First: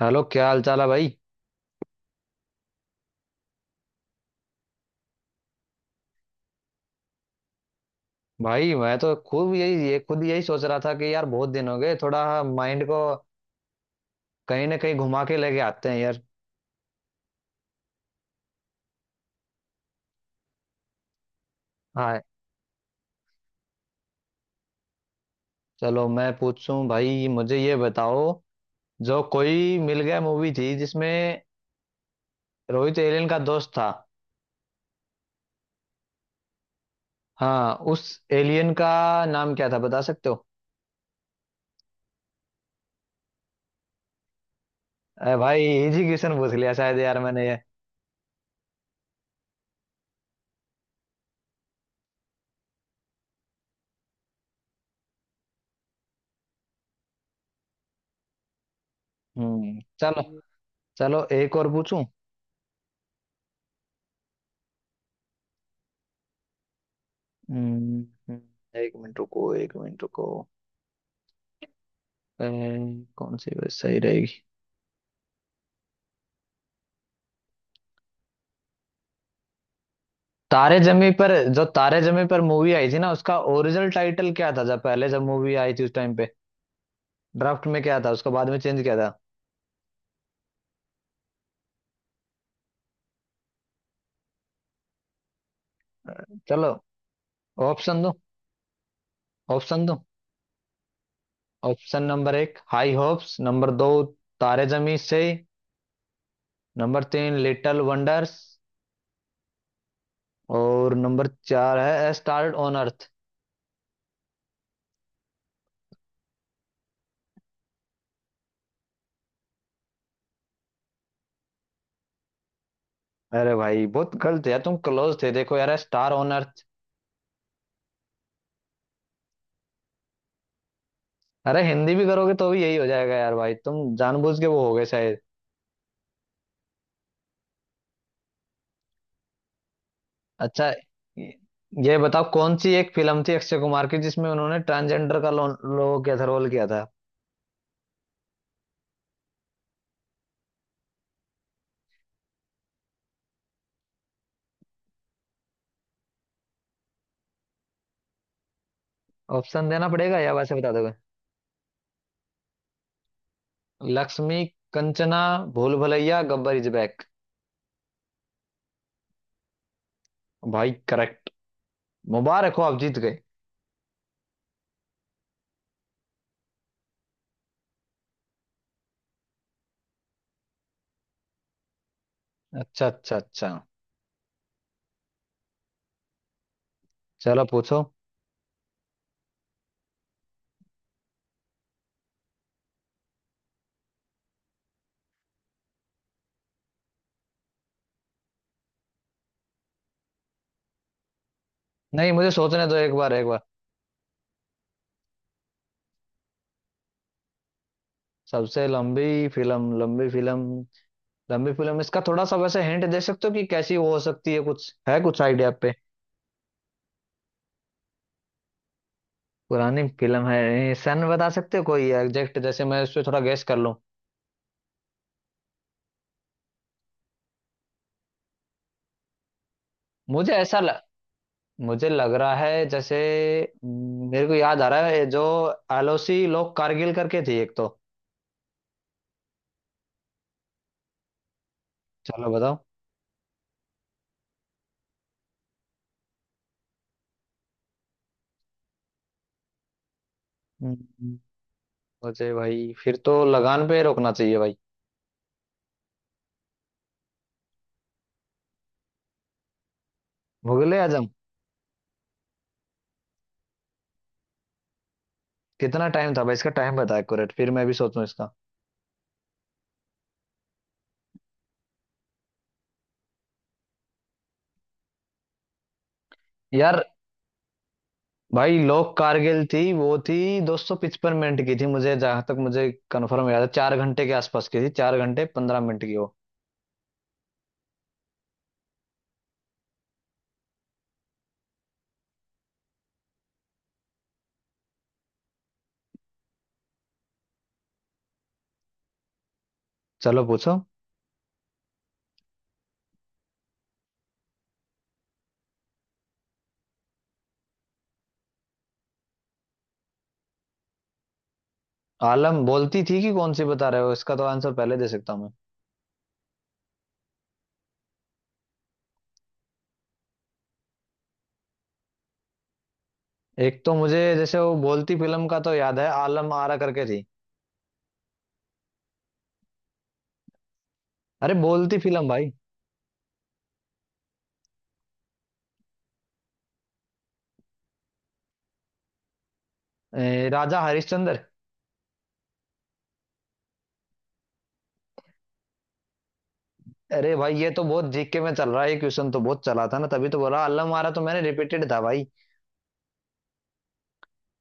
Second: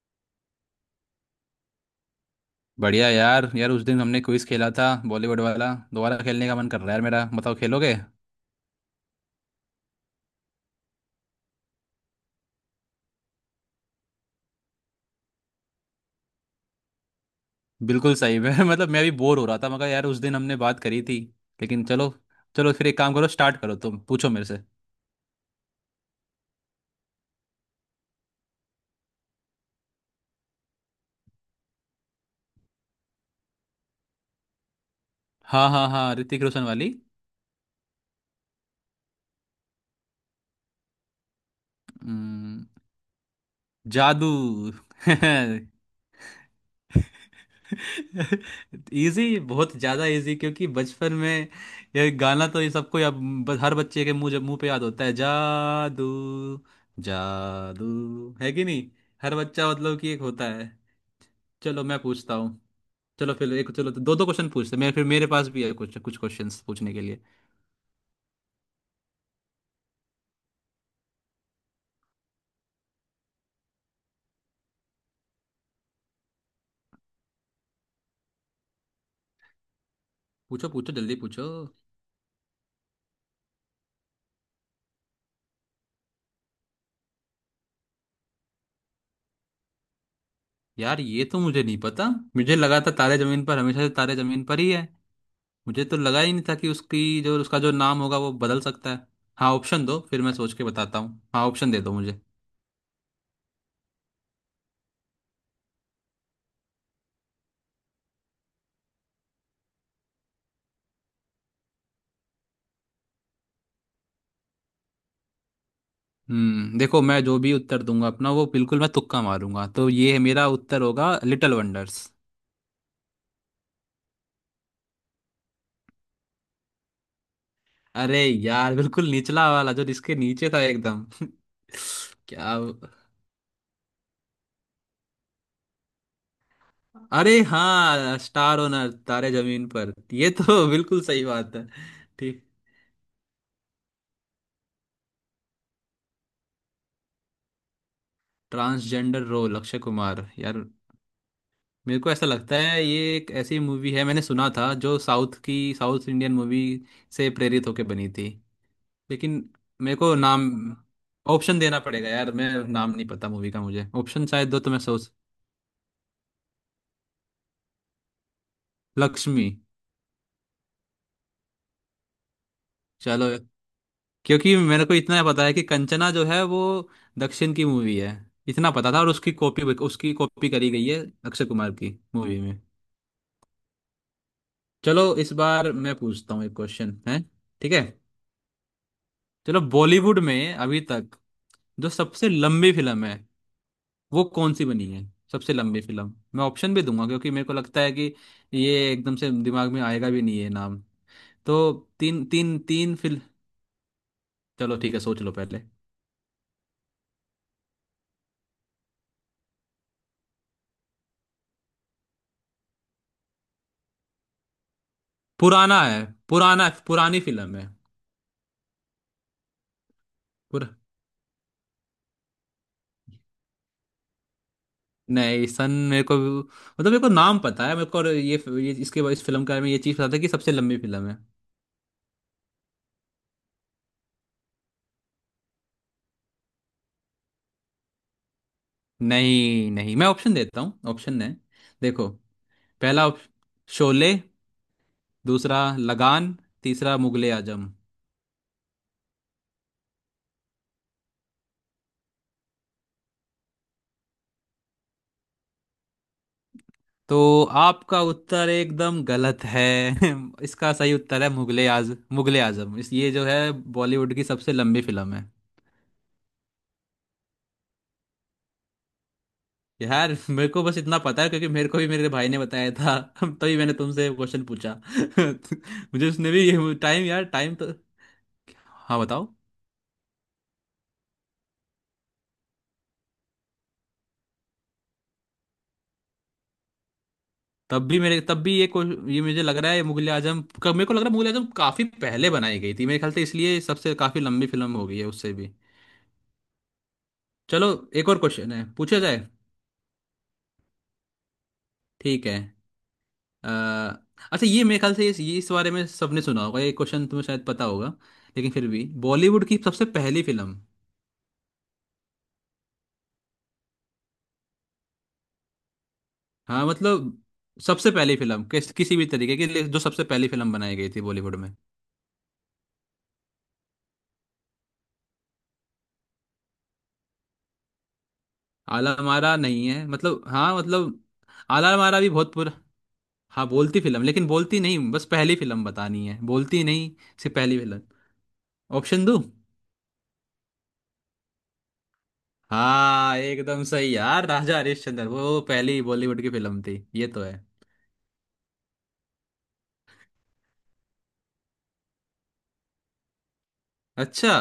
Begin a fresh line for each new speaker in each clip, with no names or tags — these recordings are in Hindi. हेलो क्या हाल चाल है भाई।
बढ़िया यार यार उस दिन हमने क्विज खेला था बॉलीवुड वाला। दोबारा खेलने का मन कर रहा है यार मेरा। बताओ खेलोगे?
भाई मैं तो खूब यही ये खुद यही सोच रहा था कि यार बहुत दिन हो गए, थोड़ा माइंड को कहीं ना कहीं घुमा के लेके आते हैं यार।
बिल्कुल सही है। मतलब मैं भी बोर हो रहा था। मगर यार उस दिन हमने बात करी थी लेकिन चलो।
हाँ,
चलो फिर एक काम करो, स्टार्ट करो, तुम पूछो मेरे से।
चलो मैं पूछूं। भाई मुझे ये बताओ, जो कोई मिल गया मूवी थी जिसमें रोहित एलियन का दोस्त था।
हाँ, हाँ, हाँ, ऋतिक रोशन वाली।
हाँ, उस एलियन का नाम क्या था बता सकते हो?
हम्म, जादू।
अरे भाई इजी क्वेश्चन पूछ लिया शायद यार मैंने ये।
इजी, बहुत ज्यादा इजी। क्योंकि बचपन में ये गाना तो ये सबको हर बच्चे के मुंह मुंह पे याद होता है। जादू जादू है कि नहीं। हर बच्चा
हम्म,
मतलब कि एक
चलो।
होता है।
चलो एक और
चलो मैं
पूछूं।
पूछता हूँ। चलो फिर एक चलो तो दो दो क्वेश्चन पूछते हैं। मैं फिर मेरे पास भी है कुछ कुछ क्वेश्चंस पूछने के लिए।
हम्म। एक मिनट रुको, एक मिनट रुको। अह, कौन सी बस सही रहेगी?
पूछो
तारे
पूछो,
जमी
जल्दी
पर,
पूछो।
जो तारे जमी पर मूवी आई थी ना, उसका ओरिजिनल टाइटल क्या था जब पहले जब मूवी आई थी उस टाइम पे? ड्राफ्ट में क्या था, उसको बाद में चेंज किया था।
यार ये तो मुझे नहीं पता। मुझे लगा था तारे जमीन पर हमेशा से तारे जमीन पर ही है। मुझे तो लगा ही नहीं था कि
चलो
उसकी जो उसका जो नाम
ऑप्शन दो।
होगा वो बदल सकता है। हाँ,
ऑप्शन
ऑप्शन
दो।
दो फिर मैं सोच के बताता हूँ। हाँ, ऑप्शन दे दो
ऑप्शन
मुझे।
नंबर एक हाई होप्स, नंबर दो तारे जमी से, नंबर तीन लिटिल वंडर्स, और नंबर चार है स्टार ऑन अर्थ।
देखो, मैं जो भी उत्तर दूंगा अपना वो बिल्कुल मैं तुक्का मारूंगा। तो ये है मेरा उत्तर होगा लिटिल वंडर्स।
अरे भाई बहुत गलत है यार, तुम क्लोज थे देखो यार, स्टार ऑन अर्थ।
अरे यार, बिल्कुल निचला वाला जो इसके नीचे था एकदम।
अरे हिंदी भी करोगे तो
क्या?
भी यही हो जाएगा यार, भाई तुम जानबूझ के वो हो गए शायद।
अरे हाँ, स्टार ओनर, तारे जमीन पर, ये
अच्छा,
तो बिल्कुल सही
ये
बात है।
ये बताओ
ठीक।
कौन सी एक फिल्म थी अक्षय कुमार की जिसमें उन्होंने ट्रांसजेंडर का लो, लो किया था रोल किया था?
Transgender role, Akshay Kumar. यार मेरे को ऐसा लगता है ये एक ऐसी मूवी है, मैंने सुना था जो साउथ इंडियन मूवी से प्रेरित होकर बनी थी। लेकिन।
ऑप्शन देना
मेरे को
पड़ेगा या
नाम
वैसे बता दोगे?
ऑप्शन देना पड़ेगा यार। मैं नाम नहीं पता मूवी का। मुझे ऑप्शन
लक्ष्मी,
शायद दो तो मैं सोच।
Kanchana, Bhool Bhulaiyaa, Gabbar is back.
लक्ष्मी।
भाई करेक्ट, मुबारक हो आप जीत गए।
चलो। क्योंकि मेरे को इतना पता है कि कंचना जो है वो दक्षिण की मूवी है। इतना पता था, और उसकी कॉपी करी गई है अक्षय कुमार की मूवी में।
अच्छा अच्छा अच्छा।
चलो इस बार मैं पूछता हूँ, एक क्वेश्चन है।
चलो
ठीक है।
पूछो।
चलो बॉलीवुड में अभी तक जो सबसे लंबी फिल्म है वो कौन सी बनी है? सबसे लंबी फिल्म। मैं ऑप्शन भी दूंगा क्योंकि मेरे को लगता है कि ये एकदम से दिमाग में आएगा भी नहीं है नाम। तो
नहीं
तीन
मुझे
तीन
सोचने दो, एक
तीन
बार
फिल्म।
एक बार
चलो ठीक है, सोच लो पहले।
सबसे लंबी फिल्म, लंबी फिल्म। इसका थोड़ा सा वैसे हिंट दे सकते हो कि कैसी वो हो सकती है, कुछ है कुछ आइडिया आप पे?
पुराना है। पुराना पुरानी फिल्म है।
पुरानी फिल्म
पुर
है, सन बता सकते हो कोई एग्जैक्ट, जैसे मैं उससे थोड़ा गेस कर लूं?
नहीं सन, मेरे को मतलब मेरे को नाम पता है मेरे को, और ये इसके इस फिल्म के बारे में ये चीज़ पता था कि
मुझे
सबसे
ऐसा ल,
लंबी फिल्म है।
मुझे लग रहा है जैसे, मेरे को याद आ रहा है जो एलओसी लोग कारगिल करके थी एक तो।
नहीं, नहीं, मैं ऑप्शन देता हूँ। ऑप्शन है, देखो।
चलो बताओ।
पहला शोले। दूसरा लगान। तीसरा मुगले आजम।
हम्म, मुझे भाई फिर तो लगान पे रोकना चाहिए भाई।
तो आपका उत्तर एकदम गलत है। इसका
मुगले
सही
आजम?
उत्तर है मुगले आजम। इस ये जो है बॉलीवुड की सबसे लंबी फिल्म है।
कितना टाइम था भाई, इसका टाइम बता एक्यूरेट फिर मैं भी सोचूं इसका।
यार मेरे को बस इतना पता है क्योंकि मेरे को भी मेरे भाई ने बताया था। तभी मैंने तुमसे क्वेश्चन पूछा। मुझे उसने भी
यार
टाइम, यार टाइम तो।
भाई लोग
हाँ, बताओ।
कारगिल थी वो थी दो सौ पचपन मिनट की थी, मुझे जहां तक मुझे कंफर्म याद है चार घंटे के आसपास की थी, चार घंटे पंद्रह मिनट की वो।
तब भी ये को ये मुझे लग रहा है मुगले आजम। मेरे को लग रहा है मुगले आजम काफी पहले बनाई गई थी मेरे ख्याल से, इसलिए सबसे काफी लंबी फिल्म हो गई है उससे भी। चलो, एक और क्वेश्चन है, पूछा जाए।
चलो पूछो।
ठीक है। अ, अच्छा, ये मेरे ख्याल से ये इस बारे में सबने सुना होगा, ये क्वेश्चन तुम्हें शायद पता होगा, लेकिन फिर भी बॉलीवुड की सबसे पहली फिल्म।
आलम बोलती थी कि कौन सी बता रहे हो, इसका तो आंसर पहले दे सकता हूँ मैं।
हाँ मतलब, सबसे पहली फिल्म, किसी भी तरीके की जो सबसे पहली फिल्म बनाई गई थी बॉलीवुड में।
एक तो मुझे जैसे वो बोलती फिल्म का तो याद है, आलम आरा करके थी।
आला मारा नहीं है, मतलब, हाँ मतलब
अरे
आला
बोलती
मारा
फिल्म
भी
भाई।
बहुत पूरा। हाँ बोलती फिल्म, लेकिन बोलती नहीं, बस पहली फिल्म बतानी है, बोलती नहीं, सिर्फ पहली फिल्म। ऑप्शन दो।
राजा हरिश्चंद्र।
हाँ, एकदम सही यार, राजा हरिश्चंद्र वो पहली बॉलीवुड की फिल्म थी, ये
अरे
तो है।
भाई ये तो बहुत जीके में चल रहा है, ये क्वेश्चन तो बहुत चला था ना, तभी तो बोला आलम आरा, तो मैंने रिपीटेड था भाई।
अच्छा।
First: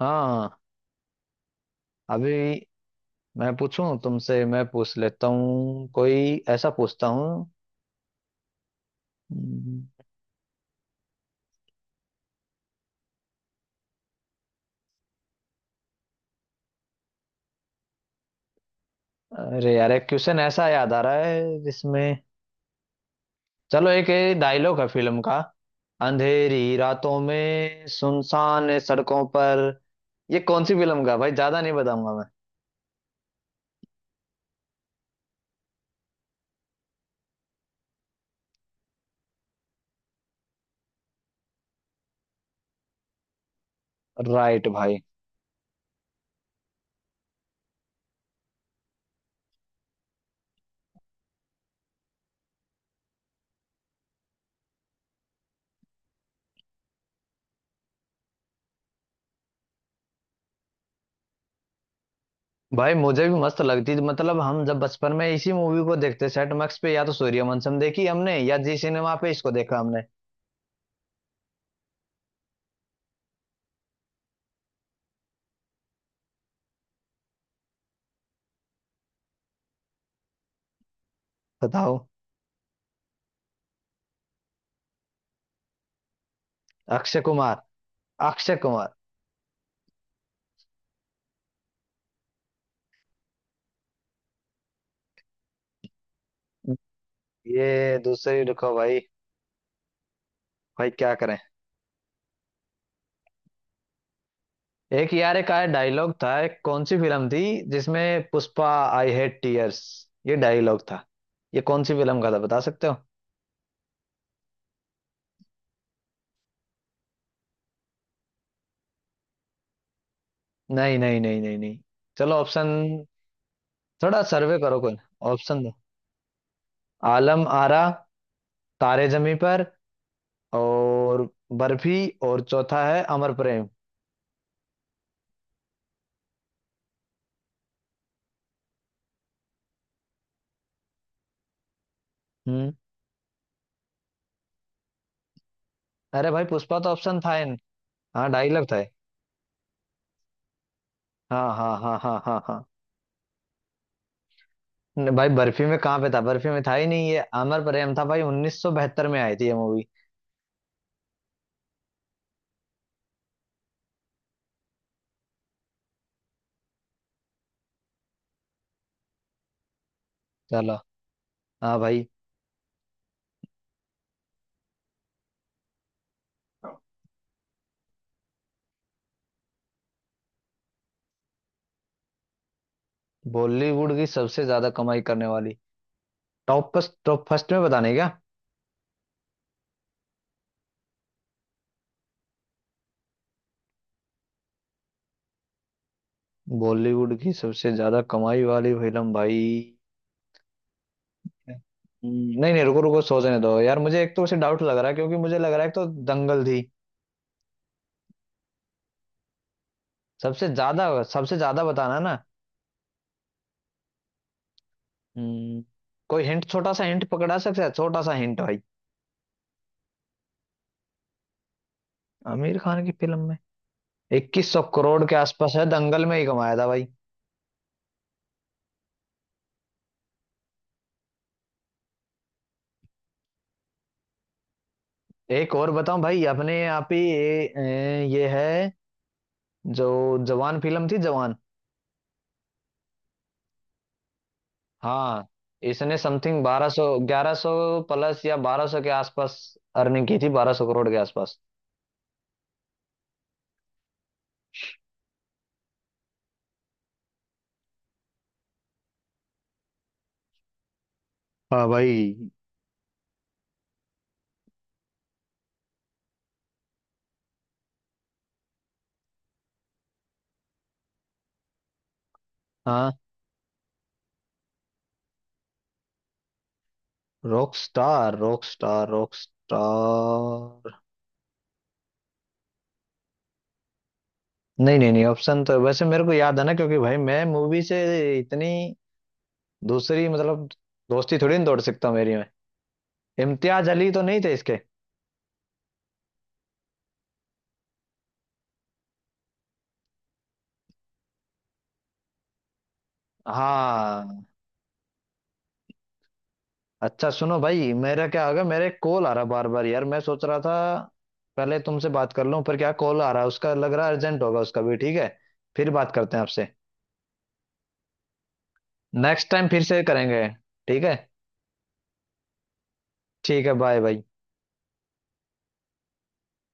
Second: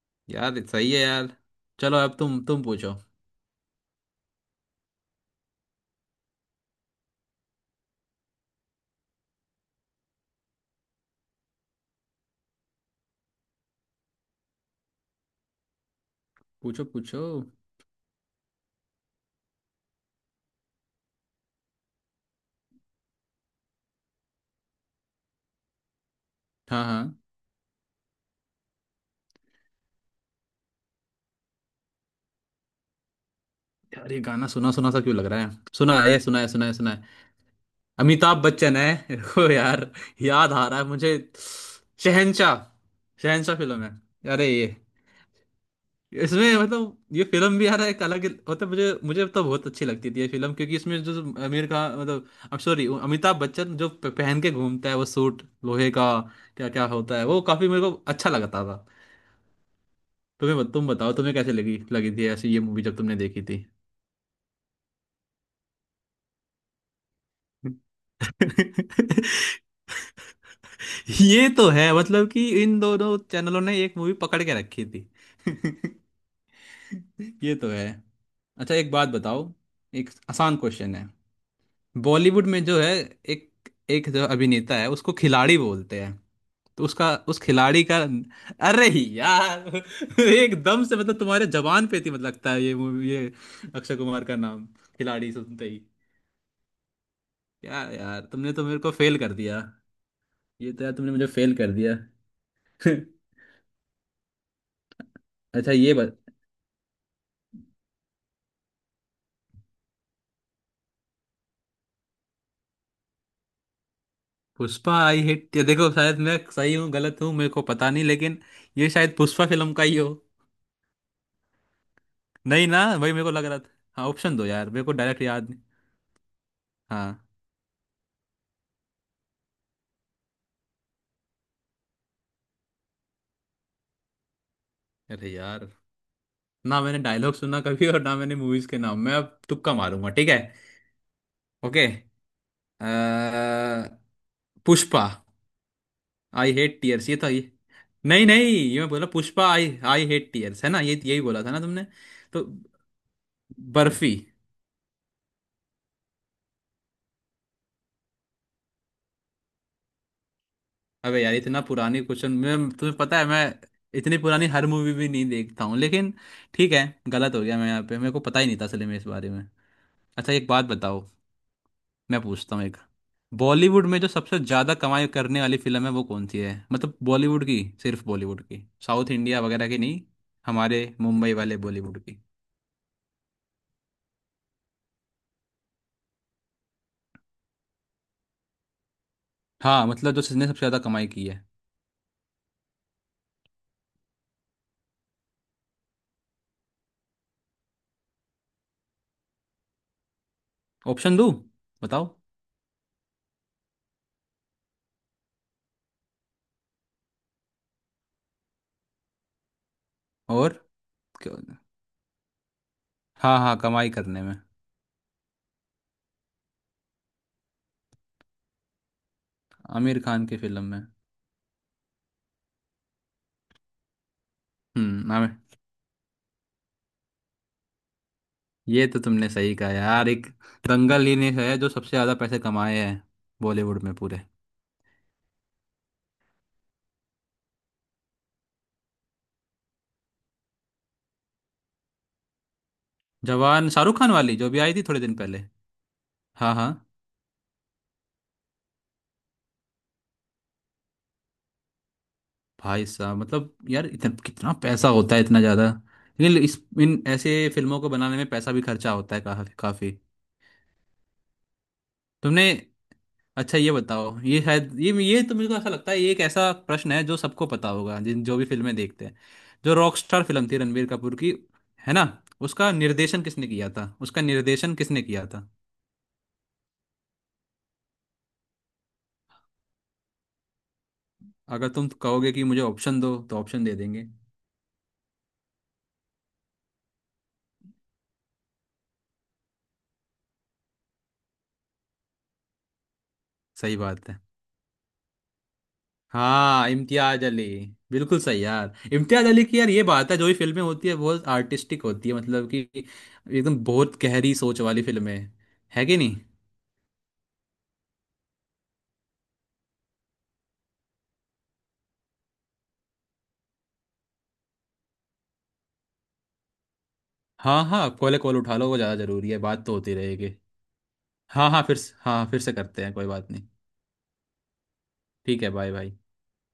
हाँ।
यार सही है यार। चलो अब
अभी
तुम पूछो।
मैं पूछ लेता हूँ कोई ऐसा पूछता हूँ। हम्म,
पूछो पूछो।
अरे यार एक क्वेश्चन ऐसा याद आ रहा है जिसमें, चलो एक डायलॉग है फिल्म का: अंधेरी
हाँ,
रातों
हाँ,
में सुनसान सड़कों पर। ये कौन सी फिल्म का है भाई, ज्यादा नहीं बताऊंगा मैं।
यार ये गाना सुना सुना सा क्यों लग रहा है? सुना है, सुना है, सुना है, सुना है। अमिताभ बच्चन है। रुको यार, याद आ रहा है मुझे। शहनशाह। शहनशाह फिल्म है। अरे ये,
राइट भाई।
इसमें मतलब ये फिल्म भी यार एक अलग, मतलब मुझे मुझे तो बहुत अच्छी लगती थी ये फिल्म। क्योंकि इसमें जो जो आमिर खान, मतलब अब सॉरी अमिताभ बच्चन, जो पहन के घूमता है वो सूट लोहे का, क्या क्या होता है, वो काफी मेरे को अच्छा लगता था। तुम बताओ, तुम्हें कैसे लगी लगी थी ऐसी ये मूवी
भाई
जब तुमने
मुझे भी
देखी
मस्त
थी।
लगती थी, मतलब हम जब बचपन में इसी मूवी को देखते सेट मैक्स पे, या तो सूर्यवंशम देखी हमने या जी सिनेमा पे इसको देखा हमने।
ये तो है, मतलब कि इन दोनों चैनलों ने एक मूवी पकड़ के रखी थी। ये तो है। अच्छा एक बात बताओ, एक आसान क्वेश्चन है।
बताओ।
बॉलीवुड में जो है, एक एक जो अभिनेता है उसको खिलाड़ी बोलते हैं, तो उसका
अक्षय
उस
कुमार,
खिलाड़ी का।
अक्षय
अरे
कुमार।
यार एकदम से मतलब तुम्हारे जबान पे थी, मतलब लगता है ये मूवी, ये अक्षय कुमार का नाम खिलाड़ी सुनते ही।
ये
क्या यार,
दूसरी,
तुमने तो
रुको
मेरे को
भाई।
फेल कर दिया। ये तो
भाई
यार तुमने
क्या
मुझे
करें।
फेल कर दिया।
एक यार, एक आया
अच्छा, ये
डायलॉग
बत
था एक, कौन सी फिल्म थी जिसमें पुष्पा, आई हेट टीयर्स, ये डायलॉग था, ये कौन सी फिल्म का था बता सकते हो?
पुष्पा आई हिट, ये देखो शायद मैं सही हूँ गलत हूँ मेरे को पता नहीं, लेकिन ये शायद पुष्पा फिल्म का ही हो।
नहीं नहीं नहीं नहीं नहीं। चलो
नहीं
ऑप्शन,
ना, वही मेरे को लग रहा था। हाँ,
थोड़ा
ऑप्शन दो
सर्वे
यार,
करो
मेरे को
कोई।
डायरेक्ट याद नहीं।
ऑप्शन दो:
हाँ।
आलम आरा, तारे जमी पर, और बर्फी, और चौथा है अमर प्रेम।
अरे यार, ना मैंने डायलॉग सुना कभी और ना मैंने मूवीज के नाम, मैं अब तुक्का मारूंगा, ठीक है। ओके।
हम्म।
अ, पुष्पा।
अरे भाई
आई
पुष्पा
हेट
तो
टीयर्स, ये
ऑप्शन
था
था
ये।
इन।
नहीं,
हाँ
नहीं,
डायलॉग था
ये मैं
ये।
बोला Pushpa I. I hate tears है ना ये, यही बोला
हाँ
था ना
हाँ
तुमने?
हाँ हाँ हाँ
तो
हाँ।
बर्फी।
नहीं भाई बर्फी में कहाँ पे था, बर्फी में था ही नहीं, ये अमर प्रेम था भाई, 1972 में आई थी ये मूवी।
अबे यार इतना पुरानी क्वेश्चन मैं, तुम्हें पता है, मैं इतनी पुरानी हर मूवी भी नहीं देखता हूँ, लेकिन ठीक है, गलत हो गया मैं यहाँ पे, मेरे को पता ही नहीं था असल में इस बारे में। अच्छा एक बात
चलो।
बताओ,
हाँ भाई।
मैं पूछता हूँ। बॉलीवुड में जो सबसे ज्यादा कमाई करने वाली फिल्म है वो कौन सी है? मतलब बॉलीवुड की सिर्फ बॉलीवुड की, साउथ इंडिया वगैरह की नहीं, हमारे मुंबई वाले बॉलीवुड की।
बॉलीवुड की सबसे ज्यादा कमाई करने वाली टॉप फर्स्ट, टॉप फर्स्ट में बताने क्या?
हाँ मतलब जो जिसने सबसे ज्यादा कमाई की है।
बॉलीवुड की सबसे ज्यादा कमाई वाली फिल्म भाई।
ऑप्शन दो, बताओ।
नहीं नहीं, रुको रुको, सोचने दो यार मुझे, एक तो उसे डाउट लग रहा है क्योंकि मुझे लग रहा है एक तो दंगल थी सबसे
और
ज्यादा। सबसे
क्यों-
ज्यादा बताना ना?
हाँ, हाँ, कमाई करने में।
हम्म, कोई हिंट, छोटा सा हिंट पकड़ा सकता है, छोटा सा हिंट भाई?
आमिर खान की फिल्म में।
आमिर खान की फिल्म में? इक्कीस सौ करोड़ के आसपास
आमिर,
है, दंगल में ही कमाया था भाई।
ये तो तुमने सही कहा यार, एक दंगल ही ने है जो सबसे ज्यादा पैसे कमाए हैं बॉलीवुड में पूरे।
एक और बताऊं भाई अपने आप ही, ये है जो जवान फिल्म थी, जवान।
जवान शाहरुख खान वाली जो भी आई थी थोड़े दिन
हाँ,
पहले।
इसने समथिंग
हाँ,
बारह
हाँ।
सौ, ग्यारह सौ प्लस, या बारह सौ के आसपास अर्निंग की थी, बारह सौ करोड़ के आसपास।
भाई साहब, मतलब यार इतना कितना पैसा होता है, इतना ज्यादा। लेकिन इस इन ऐसे फिल्मों को बनाने में पैसा भी खर्चा होता है काफी काफी।
हाँ भाई।
तुमने अच्छा ये बताओ, ये शायद ये तो मेरे को ऐसा लगता है, ये एक ऐसा प्रश्न है जो सबको पता होगा जिन जो भी फिल्में देखते हैं। जो रॉकस्टार फिल्म थी रणबीर कपूर की, है ना? उसका
हाँ,
निर्देशन किसने किया था? उसका निर्देशन किसने किया था?
Rock star.
अगर तुम कहोगे कि मुझे ऑप्शन दो तो ऑप्शन दे देंगे।
नहीं नहीं नहीं, ऑप्शन तो वैसे मेरे को याद है ना, क्योंकि भाई मैं मूवी से इतनी दूसरी मतलब दोस्ती थोड़ी ना तोड़ सकता हूँ मेरी में। इम्तियाज
सही
अली तो
बात है।
नहीं थे इसके?
हाँ, इम्तियाज अली। बिल्कुल सही यार, इम्तियाज अली की यार ये बात है, जो भी फिल्में होती है बहुत आर्टिस्टिक होती है, मतलब कि एकदम बहुत
हाँ।
गहरी सोच वाली फिल्में। है कि नहीं?
अच्छा सुनो भाई, मेरा क्या होगा, मेरे कॉल आ रहा बार बार यार, मैं सोच रहा था पहले तुमसे बात कर लूं, पर क्या कॉल आ रहा है उसका, लग रहा है अर्जेंट होगा उसका भी। ठीक है, फिर बात करते हैं आपसे,
हाँ, हाँ, कॉल उठा लो, वो ज़्यादा
नेक्स्ट
ज़रूरी है,
टाइम फिर
बात तो
से
होती
करेंगे।
रहेगी।
ठीक है।
हाँ, हाँ, हाँ फिर से करते हैं, कोई बात
ठीक
नहीं।
है, बाय बाय।
ठीक है, बाय बाय।